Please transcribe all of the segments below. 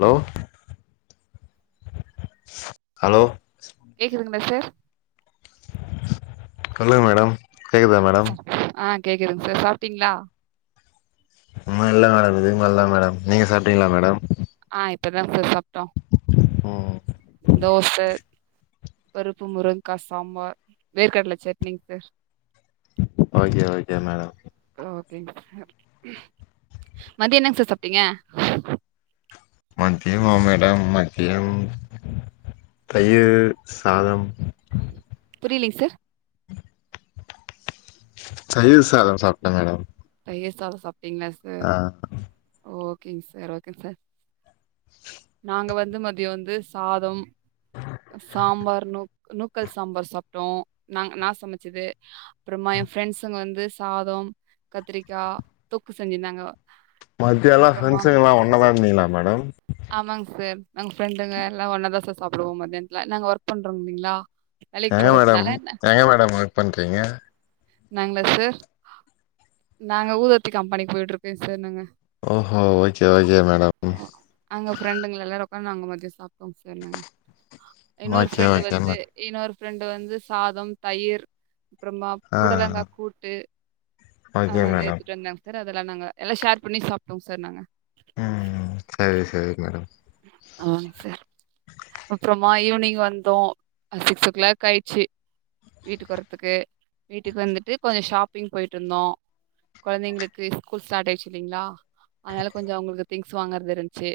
Hello hello கேக்குதுங்களா sir சொல்லுங்க madam கேக்குதா மேடம் ஆ கேக்குதுங் சார் சாப்டீங்ளா இன்னு இல்ல மேடம் இதுக் மேலதா மேடம் நீங்க சாப்டீங்ளா மேடம் ஆ இப்பதா சார் சாப்டோம் ம் தோச பருப்பு முருங்கா சாம்பார் வேர்க்கடல சட்னிங்க சார் ஓகே ஓகே மேடம் ஓகேங்க சார் மதியோ என்ன சார் சாப்ட்டீங்க மத்தியமா மேடம் மத்தியம் தயிர் சாதம் புரிலிங் சார் தயிர் சாதம் சாப்ட்ட மேடம் தயிரு சாதம் சாப்ட்டீங்ளா சார் ஆ ஓகேங் சார் ஓகே சார் நாங்க வந்து மதிய வந்து சாதம் சாம்பார் நூ நூக்கல் சாம்பார் சாப்ட்டோ நா நா சமச்சது அப்றமா எ ஃப்ரெண்ட்ஸுங்க வந்து சாதோம் கத்திரிக்கா தொக்கு செஞ்சிந்தாங்க மத்யானலா ஃப்ரெண்ட்ஸூங்கல்லா ஒன்னதாருந்தீங்களா மேடம் ஆமாங் சார் நாங்க ஃப்ரெண்டுங்க எல்லா ஒன்னா தா சார் சாப்டுவோ மத்யான்த்துல நாங்க ஒர்க் பண்றோ இல்லீங்களா எங்க மேடம் எங்க மேடம் ஒர்க் பண்றீங்க நாங்ளா சார் நாங்க ஊதவத்தி கம்பெனிக்கு போய்ட்டுருக்கே சார் நாங்க ஓஹோ ஓகே ஓகே மேடம் நாங்க ஃப்ரெண்டுங்க எல்லாரு உக்காந் நாங்க மதிய சாப்டுவோ சார் நாங்க இன்னொரு ஓகே ஃப்ரெண்டு ஓகே வந்து மேடம் இன்னொரு ஃப்ரெண்டு வந்து சாதம் தயிர் அப்றமா ஆ புடலங்கா கூட்டு ஆ ஓகே மேடம் எடுத்துட் வந்தாங்க சார் அதல்லா நாங்க எல்லா ஷேர் பண்ணி சாப்டுவோ சார் நாங்க ம் சரி சரி மேடம் ஆன் சார் அப்றமா ஈவ்னிங் வந்தோ சிக்ஸ் ஓ கிளாக் ஆயிச்சி வீட்டுக்கு வர்த்துக்கு வீட்டுக்கு வந்துட்டு கொஞ்ச ஷாப்பிங் போய்ட்டுருந்தோ கொழந்தைங்களுக்கு ஸ்கூல் ஸ்டாட் ஆயிச்சி இல்லிங்ளா அதனால கொஞ்சொ அவங்களுக் திங்ஸ் வாங்றது இருந்ச்சி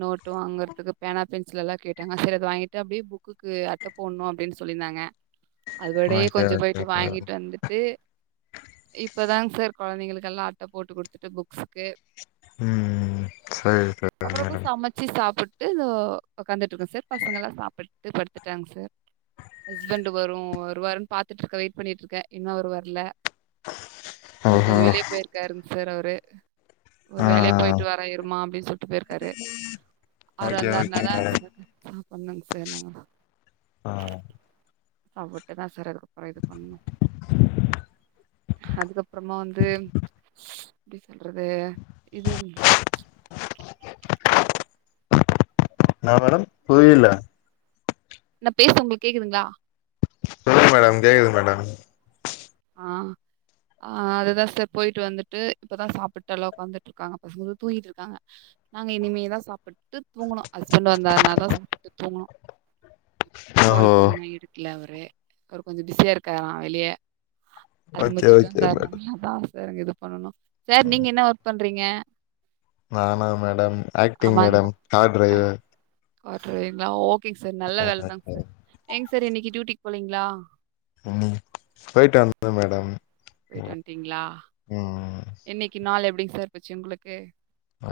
நோட்டும் வாங்குறதுக் பேனா பென்சில்லா கேட்டாங்க சரி அத வாங்கிட்டு அப்டியே புக்குக்கு அட்ட போட்ணு அப்டின் சொல்லிந்தாங்க [inaudible] அதோடயே ஓகே கொஞ்சொ ஓகே போயிட்டு மேடம் வாங்கிட்டு வந்துட்டு இப்பதாங் சார் கொழந்தைங்களுக்கல்லா அட்ட போட்டு குடுத்துட்டு புக்ஸ்க்கு ம் சரி அப்ருமா மேடம் சமச்சி சாப்புட்டு தோ ஒக்காந்துட்ருக்க சார் பசங்கல்லா சாப்டுட்டு படுத்துட்டாங்க சார் ஹஸ்பண்ட் வரும் வருவார்னு பாத்துட்டுருக்க வெயிட் பண்ணிட் இருக்க இன்னு அவரு வரல அவரு ஓஹோ கொஞ்ச வெளிய போயிருக்காருங் சார் அவரு ஒரு ஆ வேலையா போய்ட்டு வரே இருமா அப்டி சொல்ட்டு போயிர்க்காரு அவரு ஓகே ஓகே வந்தாருனாதா மேடம் சார் சாப்டனுங் சார் நா ஆ அவொட்ட தா சார் அதுக்கப்பற இது பண்ணு அதுக்கப்புறமா வந்து சு எப்டி சொல்றது இது [inaudible] என்னா மேடம் புரியல நா பேசுறது உங்களுக்கு கேக்குதுங்களா சொல்லுங்க மேடம் கேக்குது மேடம். ஆ ஆ அதுதா சார் போய்ட்டு வந்துட்டு இப்பதா சாப்ட்டுட்டு எல்லா ஒக்காந்துட்டு இருக்காங்க. பசங்க வந்து தூங்கிட்டு இருக்காங்க. நாங்க இனிமே தா சாப்புட்டு தூங்கணு. ஹஸ்பண்ட் வந்தாருனாதா சாப்ட்டுட்டு தூங்கணு. ஓஹோ கால் பண்ணே எடுக்கெல அவரு. அவரு கொஞ்சொ பிஸியா இருக்காரா வெளிய. அது ஓகே முடிச்சுட்டு ஓகே மேடம் வந்தார்ன்னா அதா சார் அங்க இது பண்ணணு. சார் நீங்க என்ன ஒர்க் பண்றீங்க? நானா madam acting madam car driver அப்டிங்களா ஓகேங்க சார். நல்ல வேலதாங் சார். ஏங்க சார் இன்னெக்கி டியூட்டிக்கு போலெங்களா ம் போயிட்டு வந்துட்டே மேடம். போயிட்டு வன்டீங்களா உம் இன்னெக்கி நாள் எப்பிடிங் சார் போச்சு உங்களுக்கு?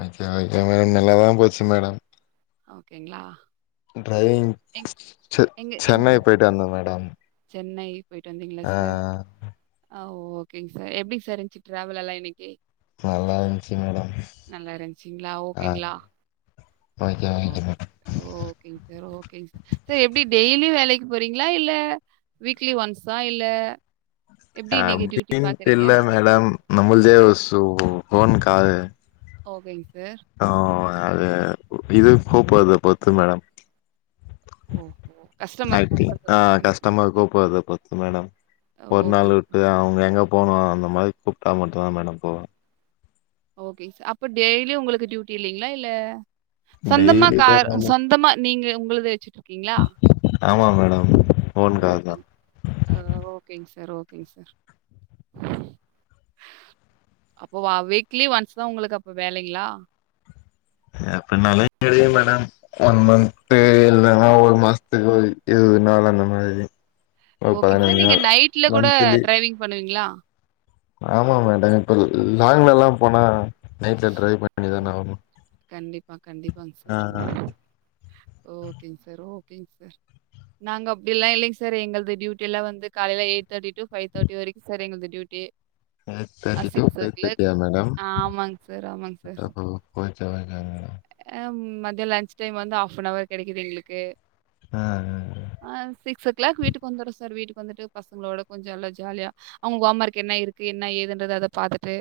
Okay okay madam. நல்லாதா போச்சு மேடம். ஓகேங்க்ளா ட்ரைவிங் செ எங்க எந் சென்னை போய்ட்டு வந்தே மேடம் சென்னை போய்ட்டு வந்தீங்ளா ஆ சார் ஆ ஓகேங் சார் எப்டி சார் இருன்ச் டிராவலல்லா இன்னைக் நல்லா இருன்ச்சு மேடம் நல்லா இருந்துச்சுங்களா ஆ ஓகேங்களா ஓகே ஓகே மேடம் ஓகேங்க சார் ஓகேங்க சார் சார் எப்டி டெய்லியூ வேலைக் போறீங்ளா இல்ல வீக்லி ஒன்ஸா இல்ல எப்படி நீங்க டியூட்டி அப்டின்ட்டு பாக்குறீங்க இல்ல மேடம் நம்மல்து ஆ ஒரு சு ஃபோன் கால் ஓகேங்க சார் ஆ அது இதுவு கூப்ட்ரத பொருத்து மேடம் ஓஹோ கஸ்டமர் ஆக்டிங் கூப்பிடுறது ஆ பார்த்தீங்களா? கஷ்டமர் கூப்ட்ரத பொருத்து மேடம் ஒரு நாள் ஓகேங்க உட்டு அவங்க எங்க போகனு அந்த மாரி கூப்ட்டா மட்டு தா மேடம் போவே. ஓகே சார் அப்ப டெய்லியு உங்களுக்கு டியூட்டி இல்லலெங்களா இல்ல சொந்தமா டெய்லி கா இதா மேடம் சொந்தமா நீங்க உங்களுது வெச்சிட்டு இருக்கீங்களா ஆமா மேடம். ஓன் கார் தா. ஆ ஓகேங் சார் ஓகேங் சார். அப்போ வ வீக்லி ஒன்ஸ் தா உங்களுக்கு அப்ப வேலெங்களா அப்பன்னாலே தெரியு மேடம் ஒன் ஆ மன்த் இல்லைன்னா ஒரு மாசத்துக்கு இது நாள் அந்த மாதிரி ஒரு ஓகே சார் பதினஞ்சு நீங்க நாள் நைட்ல கூட மந்த்லி டிரரைவிங் பண்ணுவீங்களா ஆமா மேடம் இப்ப லாங்லலாம் போனா நைட்ல டிரைவ் பண்ணிதானே ஆவணு கண்டிப்பா கண்டிப்பாங்க சார் ஓகேங்க சார் ஓகேங்க சார் உ நாங்க அப்டிலா இல்லைங்க சார் எங்கள்து டியூட்டலா வந்து காலைல எய்ட்தேட்டி டு ஃபைவ் தேட்டி வரைக்கும் சார் எங்கள்து டியூட்டியே எயிட்தேட்டி டு ஃபைவ்தேட்டியா மேடம் ஆமாங்க சார், ஆமாங்க மச்சா எங்க ஆ ம் மத்தியம் லன்ச் டைம் வந்து ஹாப் அன்வர் கெடைக்குது எங்களுக்கு ஆ ஆ சிக்ஸ் ஓ கிளாக் வீட்க்கு வந்துரும் சார் வீட்டுக்கு வந்துட்டு பசங்களோட கொஞ்சோ நல்லா ஜாலியா அவங் ஹோம் ஒர்க் என்ன இருக்கு என்ன ஏதுன்றது அத பாத்துட்டு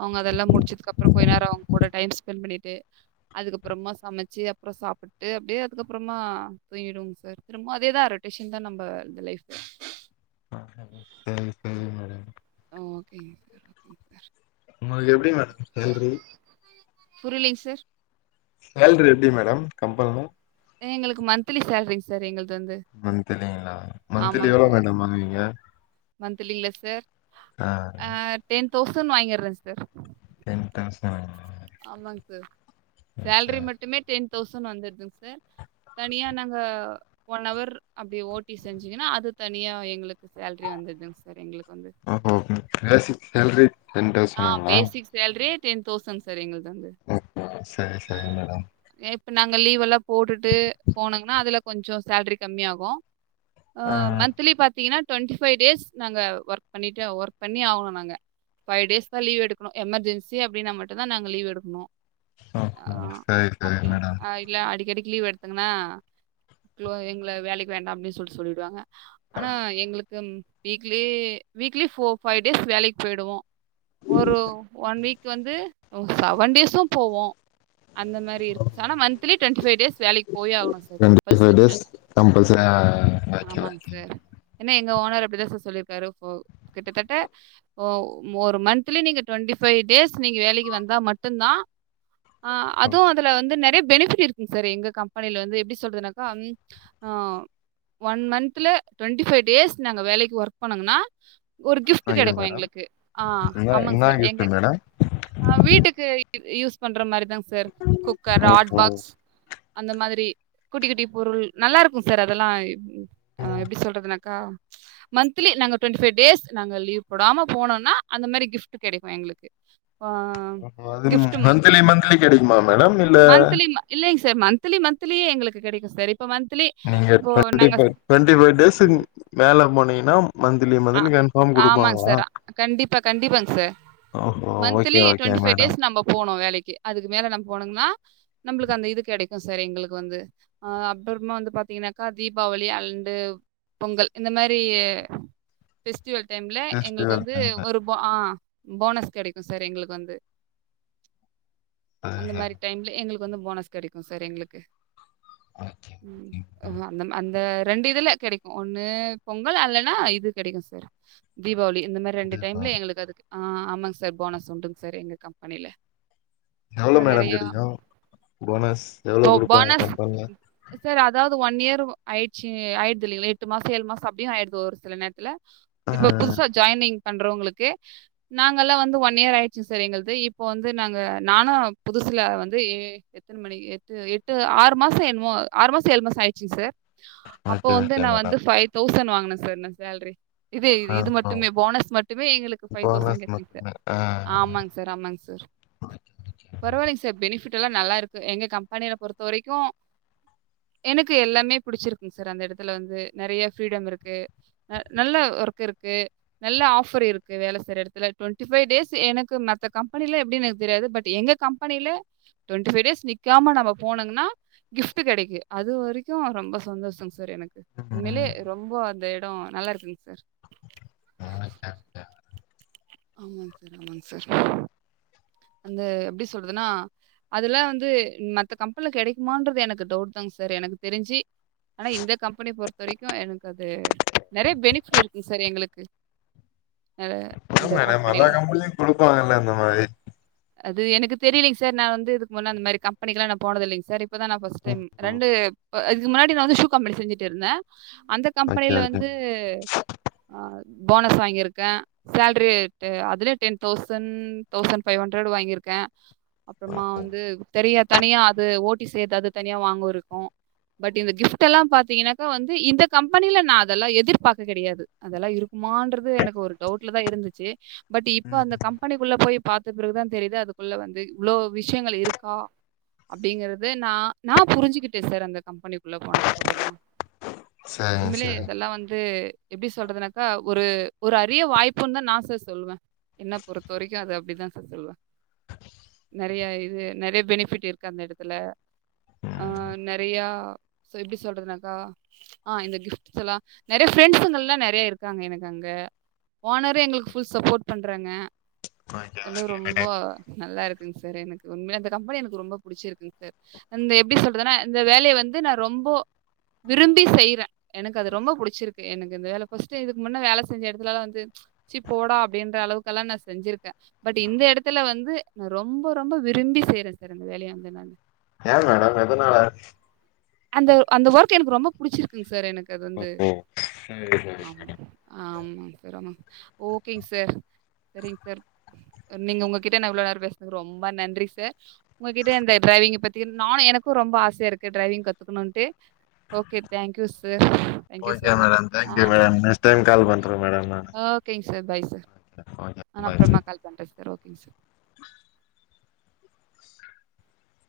அவங்க இதெல்லா முடிச்சதுக்கு அப்றோ கொய் நேரம் அவங்க கூட டைம் ஸ்பென் பண்ணிட்டு அதுக்கப்புறமா சமைச்சி அப்புற சாப்புட்டு அப்டியே அதுக்கப்றமா தூங்கிடுவோ சார் திரும்ப இதேதான் ரொட்டேஷன் தான் நம்ம இந்த லைஃப் ஆ சேரி சேரி ஆ ஓகே உங்களுக்கு எப்டி ம சேல்ரி புரிலிங் சர் சேல்ரி எப்டி மேடம் கம்பனொ எங்களுக்கு மந்த்லி சேல்ரி சார் எங்ள்து வந்து மன்திலிங்களா ஆமாங் தழி சார் மந்தலில சார் ஆ அ டென் தௌசண்ட் வாங்கிறேன் செர் டென்தௌசன் ஆமாங்க சர் ஓகே சேல்ரி மட்டுமே டென் தௌசண்ட் வந்துர்துங்க சர் தனியா நாங்க ஒன் வர் அப்டி ஓட்டி செஞ்சீங்கன்னா அது தனியா எங்களுக்கு சேல்ரி வந்துங்கசர் எங்களுக் ஓகோ பேசிக் சேல்ரி டென் தௌசண்ங்களா சேல்ரியே டென் தௌசண்ட் சர் எங்களுள்து வந்து ஓ ஓ சேர் சேரி மேடம் நேத்து நாங்க லீவ் எல்லாம் போட்டுட்டு போனோங்கன்னா அதுல கொஞ்சோ சேல்ரி கம்மி ஆகும் அ ஆ மந்த்லி பாத்தீங்கன்னா டுவெண்ட்டி ஃபைவ் டேஸ் நாங்க ஒர்க் பண்ணிட்டு ஒர்க் பண்ணி ஆகணோம் நாங்க பைவ் டேஸ் தான் லீவ் எடுக்கணும் எமர்ஜன்சி அப்டின்னா மட்டும்தான் நாங்க லீவ் எடுக்கணும் ஓ ஆ ஓ சேரி சேரி அப்படி மேடம் அ இல்ல அடிக்கடிக்கு லீவ் எடுத்தங்கன்னா எங்கள வேலைக்கு வேண்டாம் அப்டின் சொல்லி சொல்லிடுவாங்க ஆனா எங்களுக்கு weekly weekly four five days வேலைக்கு போயிடுவோம் ஒரு ஒன் வீக் வந்து செவன் டேஸும் போவோம் அந்த மாரி இருந்ச் சா ஆனா மந்த்லி டுவெண்ட்டி ஃபைவ் டேஸ் வேலைக்கு போயே ஆகணும் sir. Twenty five compulsory days நாங்க. கம்பல்சரி ஆமாங்க [unintelligible] சார். ஏன்னா எங்க ஓனர் அப்டிதா சர் சொல்லியிருக்காரு கிட்டத்தட்ட ஓ ம் ஒரு மந்த்லி நீங்க டுவெண்டி ஃபைவ் டேஸ் நீங்க வேலைக் கி வந்தா மட்டும்தான் ஆ அதுவும் அதுல வந்து நெறைய பெனிஃபிட் இருக் சரி எங்க கம்பெனில வந்து எப்டி சொல்றனாக்கா அம் ஆ ஒன் மந்த்ல ட்வெண்ட்டி ஃபைவ் டேஸ் நாங்க வேலைக்கு ஒர்க் பண்ணுங்கனா ஒரு கிஃப்ட் ஓகே கெடைக்கும் மேடம் எங்களுக்கு ஆ என்ன ஆமாங்க என்ன சார் எங்க கிஃப்ட் மேடம் ஆ வீட்டுக்கு யூஸ் பண்ற மாதிரி தாங் சர் குக்கர் ஹாட் பாக்ஸ் ஓஹோ அந்த மாதிரி குட்டி குட்டி பொருள் நல்லா இருக்கும் சர் அதெல்லாம் அ எப்டி சொல்றதுனாக்கா மந்த்லி நாங்க டுவெண்டி ஃபைவ் டேஸ் நாங்க லீவ் போடாம போனோம்னா அந்த மாரி கிஃப்ட் கெடைக்கும் எங்கள்க்கு ஆ அது மந்த்லி மந்த்லி கெடைக்குமா மேடம் இல்ல இல்லைங் சார் மன்த்லி மன்த்லியே எங்களுக்கு கெடைக்கு சார் இப்ப மன்த்லி நீங்க ட்வெண்டி ஃபை ட்வெண்டி ஃபை டேஸுக்கு மேல போனீங்கன்னா மந்த்லி ஆ மந்த்லி கன்ஃபார்ம் ஆமாங் குடுப்பாங்களா சார் கண்டிப்பா கண்டிப்பாங் சார் ஓஹோ okay monthly okay twenty five madam days நம்ப போனு வேலைக்கி அதுக்கு மேல நம்ம போனுங்ன்னா நம்ளுக்கு அந்த இது கெடைக்கு சார் எங்ளுக்கு வந்து ஆ அப்றமா வந்து பாத்தீங்கன்னாக்கா தீபாவளி அன்டு பொங்கல் இந்த மாரி ஃபெஸ்டிவல் டைம்ல எங்ளுக்கு ஃபெஸ்டிவல் வந்து டைம்ல ஒரு போ ஆ போனஸ் கெடைக்கு சார் எங்ளுக்கு வந்து சரி அந்த சரி மாரி டைம்ல எங்களுக்கு வந்து போனஸ் கெடைக்கு சார் எங்களுக்கு ஓகே ம் ஓகே. ஓ ஹு அந்த அந்த ரெண்டு இதுல கெடைக்கு ஒண்ணு பொங்கல் அல்லன்னா இது கெடைக்கு சார் தீபாவளி இந்த மாரி ரெண்டு டைம்ல தீபாவளி எங்களுக்கு அதுக்கு ஆ ஆமாங் சார் போனஸ் உண்டுங் சார் எங்க கம்பெனில எவ்ளோ அப்புறம் மேடம் நெறையா கெடைக்கு போனஸ் எவ்ளோ போ குடுப்பாங்க போனஸ் கம்பென்ல சார் அதாவ்து ஒன் இயர் ஆய்ச்சு ஆய்டுது இல்லைங்ள எட்டு மாசொ ஏழு மாசொ அப்டியு ஆய்டுது ஒரு சில நேரத்துல இப்ப ம் புதுசா ஜாய்னிங் பண்றோங்களுக்கு நாங்கல்லாம் வந்து ஒன் இயர் ஆய்ச்சு சார் எங்கள்து இப்ப வந்து நாங்க நானு புதுசுல வந்து ஏ எத்தன மணி எட்டு எட்டு ஆறு மாசொ என்மோ ஆறு மாசொ ஏழு மாசொ ஆய்ச்சுங் சார் அப்போ ஓகே வந்து ஓகே நா வந்து மேடம் ஃபை தௌசண்ட் வாங்னே சார் நா சேல்ரி இது இது ஆ இது ஆ மட்டுமே போனஸ் மட்டுமே எங்களுக்கு ஃபை தௌசண்ட் போனஸ் கெச்சிங் சார் மட்டுமே ஆ ஆமாங் சார் ஆமாங் சார் ஓகே ஓகே பரவால்லைங் சார் பெனிஃபிட்டெல்லா நல்லாருக்கு எங்க கம்பெனில பொறுத்த வரைக்கு எனக்கு எல்லாமே புடிச்சிருக்குங் சார் அந்த எடத்துல வந்து நறைய ஃப்ரீடம் இருக்கு ந நல்ல ஒர்க் இருக்கு நல்ல ஆஃபர் இருக்கு வேல செய்ற எடத்துல ட்வெண்டி ஃபை டேஸ் எனக்கு மத்த கம்பெனில எப்டின் எனக்கு தெரியாது பட் எங்க கம்பெனில ட்வெண்டி ஃபை டேஸ் நிக்காம நம்ம போனங்னா கிஃப்ட்டு கெடைக்கு அது வரைக்கு ரொம்ப சந்தோஷோங் சார் எனக்கு உண்மைலே ம் ரொம்போ அந்த எடோ நல்லாருக்குங் சார் ஆ [inaudible] ஆமாங் சார் ஆமாங் சார் அந்த எப்டி சொல்றதுன்னா அதெல்லா வந்து மத்த கம்பென்ல கெடைக்குமான்றது எனக்கு டவுட் தாங் சார் எனக்கு தெரிஞ்சு ஆனா இந்த கம்பெனி பொறுத்த வரைக்கு எனக்கு அது நறைய பெனிஃபிட்ஸ் இருக்குங் சார் எங்களுக்கு நறைய என்னா மேடம் எல்லா கம்பென்லயு குடுப்பாங்கல்ல அந்த மாரி அது எனக்கு தெரிலிங் சார் நா வந்து இதுக்கு முன்ன அந்த மாரி கம்பெனிக்லா நா போனதில்லைங் சார் இப்பதா நா ஃபர்ஸ்ட் டைம் ரெண்டு ப இதுக்கு முன்னாடி நா வந்து ஷூ கம்பெனி செஞ்சிட்ருந்தே அந்த ஓகே கம்பெனில ஓகே வந்து ஆ போனஸ் வாங்கியிருக்கே சேல்ரி டெ அதுல ten thousand thousand five hundred வாங்கிருக்கே அப்றமா ஓகே. வந்து தெரியா தனியா அது ஓடி சேத்து அது தனியா வாங்கருக்கு பட் இந்த கிஃப்ட்டெல்லா பாத்தீங்னாக்கா வந்து இந்த கம்பெனில நா அதெல்லா எதிர்பாக்க கெடயாது அதெல்லா இருக்குமான்றது எனக்கு ஒரு டவுட்ல தா இருந்துச்சு பட் இப்ப ம். அந்த கம்பெனிக்குள்ள போய் பாத்த பிறகுதா தெரிது அதுக்குள்ள வந்து இவ்ளோ விஷ்யங்கள் இருக்கா அப்டிங்கறது நா நா புரிஞ்சுகிட்டே சார் அந்த கம்பெனிக்குள்ள போனதுக்கப்பறமா சரிங்க, உண்மைலே சரிங்க. இதெல்லா வந்து எப்படி சொல்றதுனாக்கா ஒரு ஒரு அரிய வாய்ப்புன்னு தா நா சார் சொல்லுவே என்ன பொறுத்த வரைக்கும் அது அப்டிதான் சார் சொல்லுவே [unintelligible] ட்ரை ஆயிருது நெறைய பெனிஃபிட் இருக்கு அந்த இடத்துல ஆ ம். நெட் பேயா அது எப்டி சொல்றதுனாக்கா ஆ இந்த கிஃப்ட்ஸ் எல்லா நெறைய ஃப்ரெண்ட்ஸ்ங்கலா நெறைய இருக்காங்க எனக்கு அங்க ஓனரே எங்களுக்கு ஃபுல் சப்போர்ட் பண்றாங்க ஓகே, இந்தெடோ ஓகே ரொம்ப மேடம். நல்லா இருக்குங் சார் எனக்கு உண்மையில அந்த கம்பெனி எனக்கு ரொம்ப பிடிச்சிருக்குங் சார் இந்த எப்டி சொல்றதுன்னா இந்த வேலைய வந்து நான் ரொம்போ விரும்பி செய்யறே எனக்கு அது ரொம்ப புடிச்சிருக்கு எனக்கு இந்த வேலை ஃபர்ஸ்ட் இதுக்கு முன்ன வேலை செஞ்ச இடத்லலா வந்து சி போடா அப்டின்ற அளவுக்கெல்லா நா செஞ்சிருக்கே பட் இந்த இடத்தல வந்து நா ரொம்ப ரொம்ப விரும்பி செய்யறே சார் அந்த வேலைய வந்து நா ஏ மேடம் எதுனால அந்த அந்த ஒர்க் எனக்கு ரொம்ப பிடிச்சிருக்குங் சார் எனக்கு அது வந்து. ஒ ஓ சரி மேடம் சரி ஆமாங்கிறமா ஓகேங் சார் சரிங் சார் நீங்க உங்ககிட்ட நா இவ்ளோ நேரோ பேசுனதுக்கு ரொம்ப நன்றி சார் உங்ககிட்ட இந்த டிரைவிங்க பத்தி நானு எனக்கு ரொம்ப ஆசையா இருக்கு டிரைவிங் கத் துக்குணுன்ட்டு okay thank you sir thank you so okay much. Madam ஆ thank you madam next time call பண்றே மேடம் நானு ஓகேங் சார் பை சார் ஓகே. நா பாய். அப்றமா கால் பண்ணுறே சார் ஓகே சார்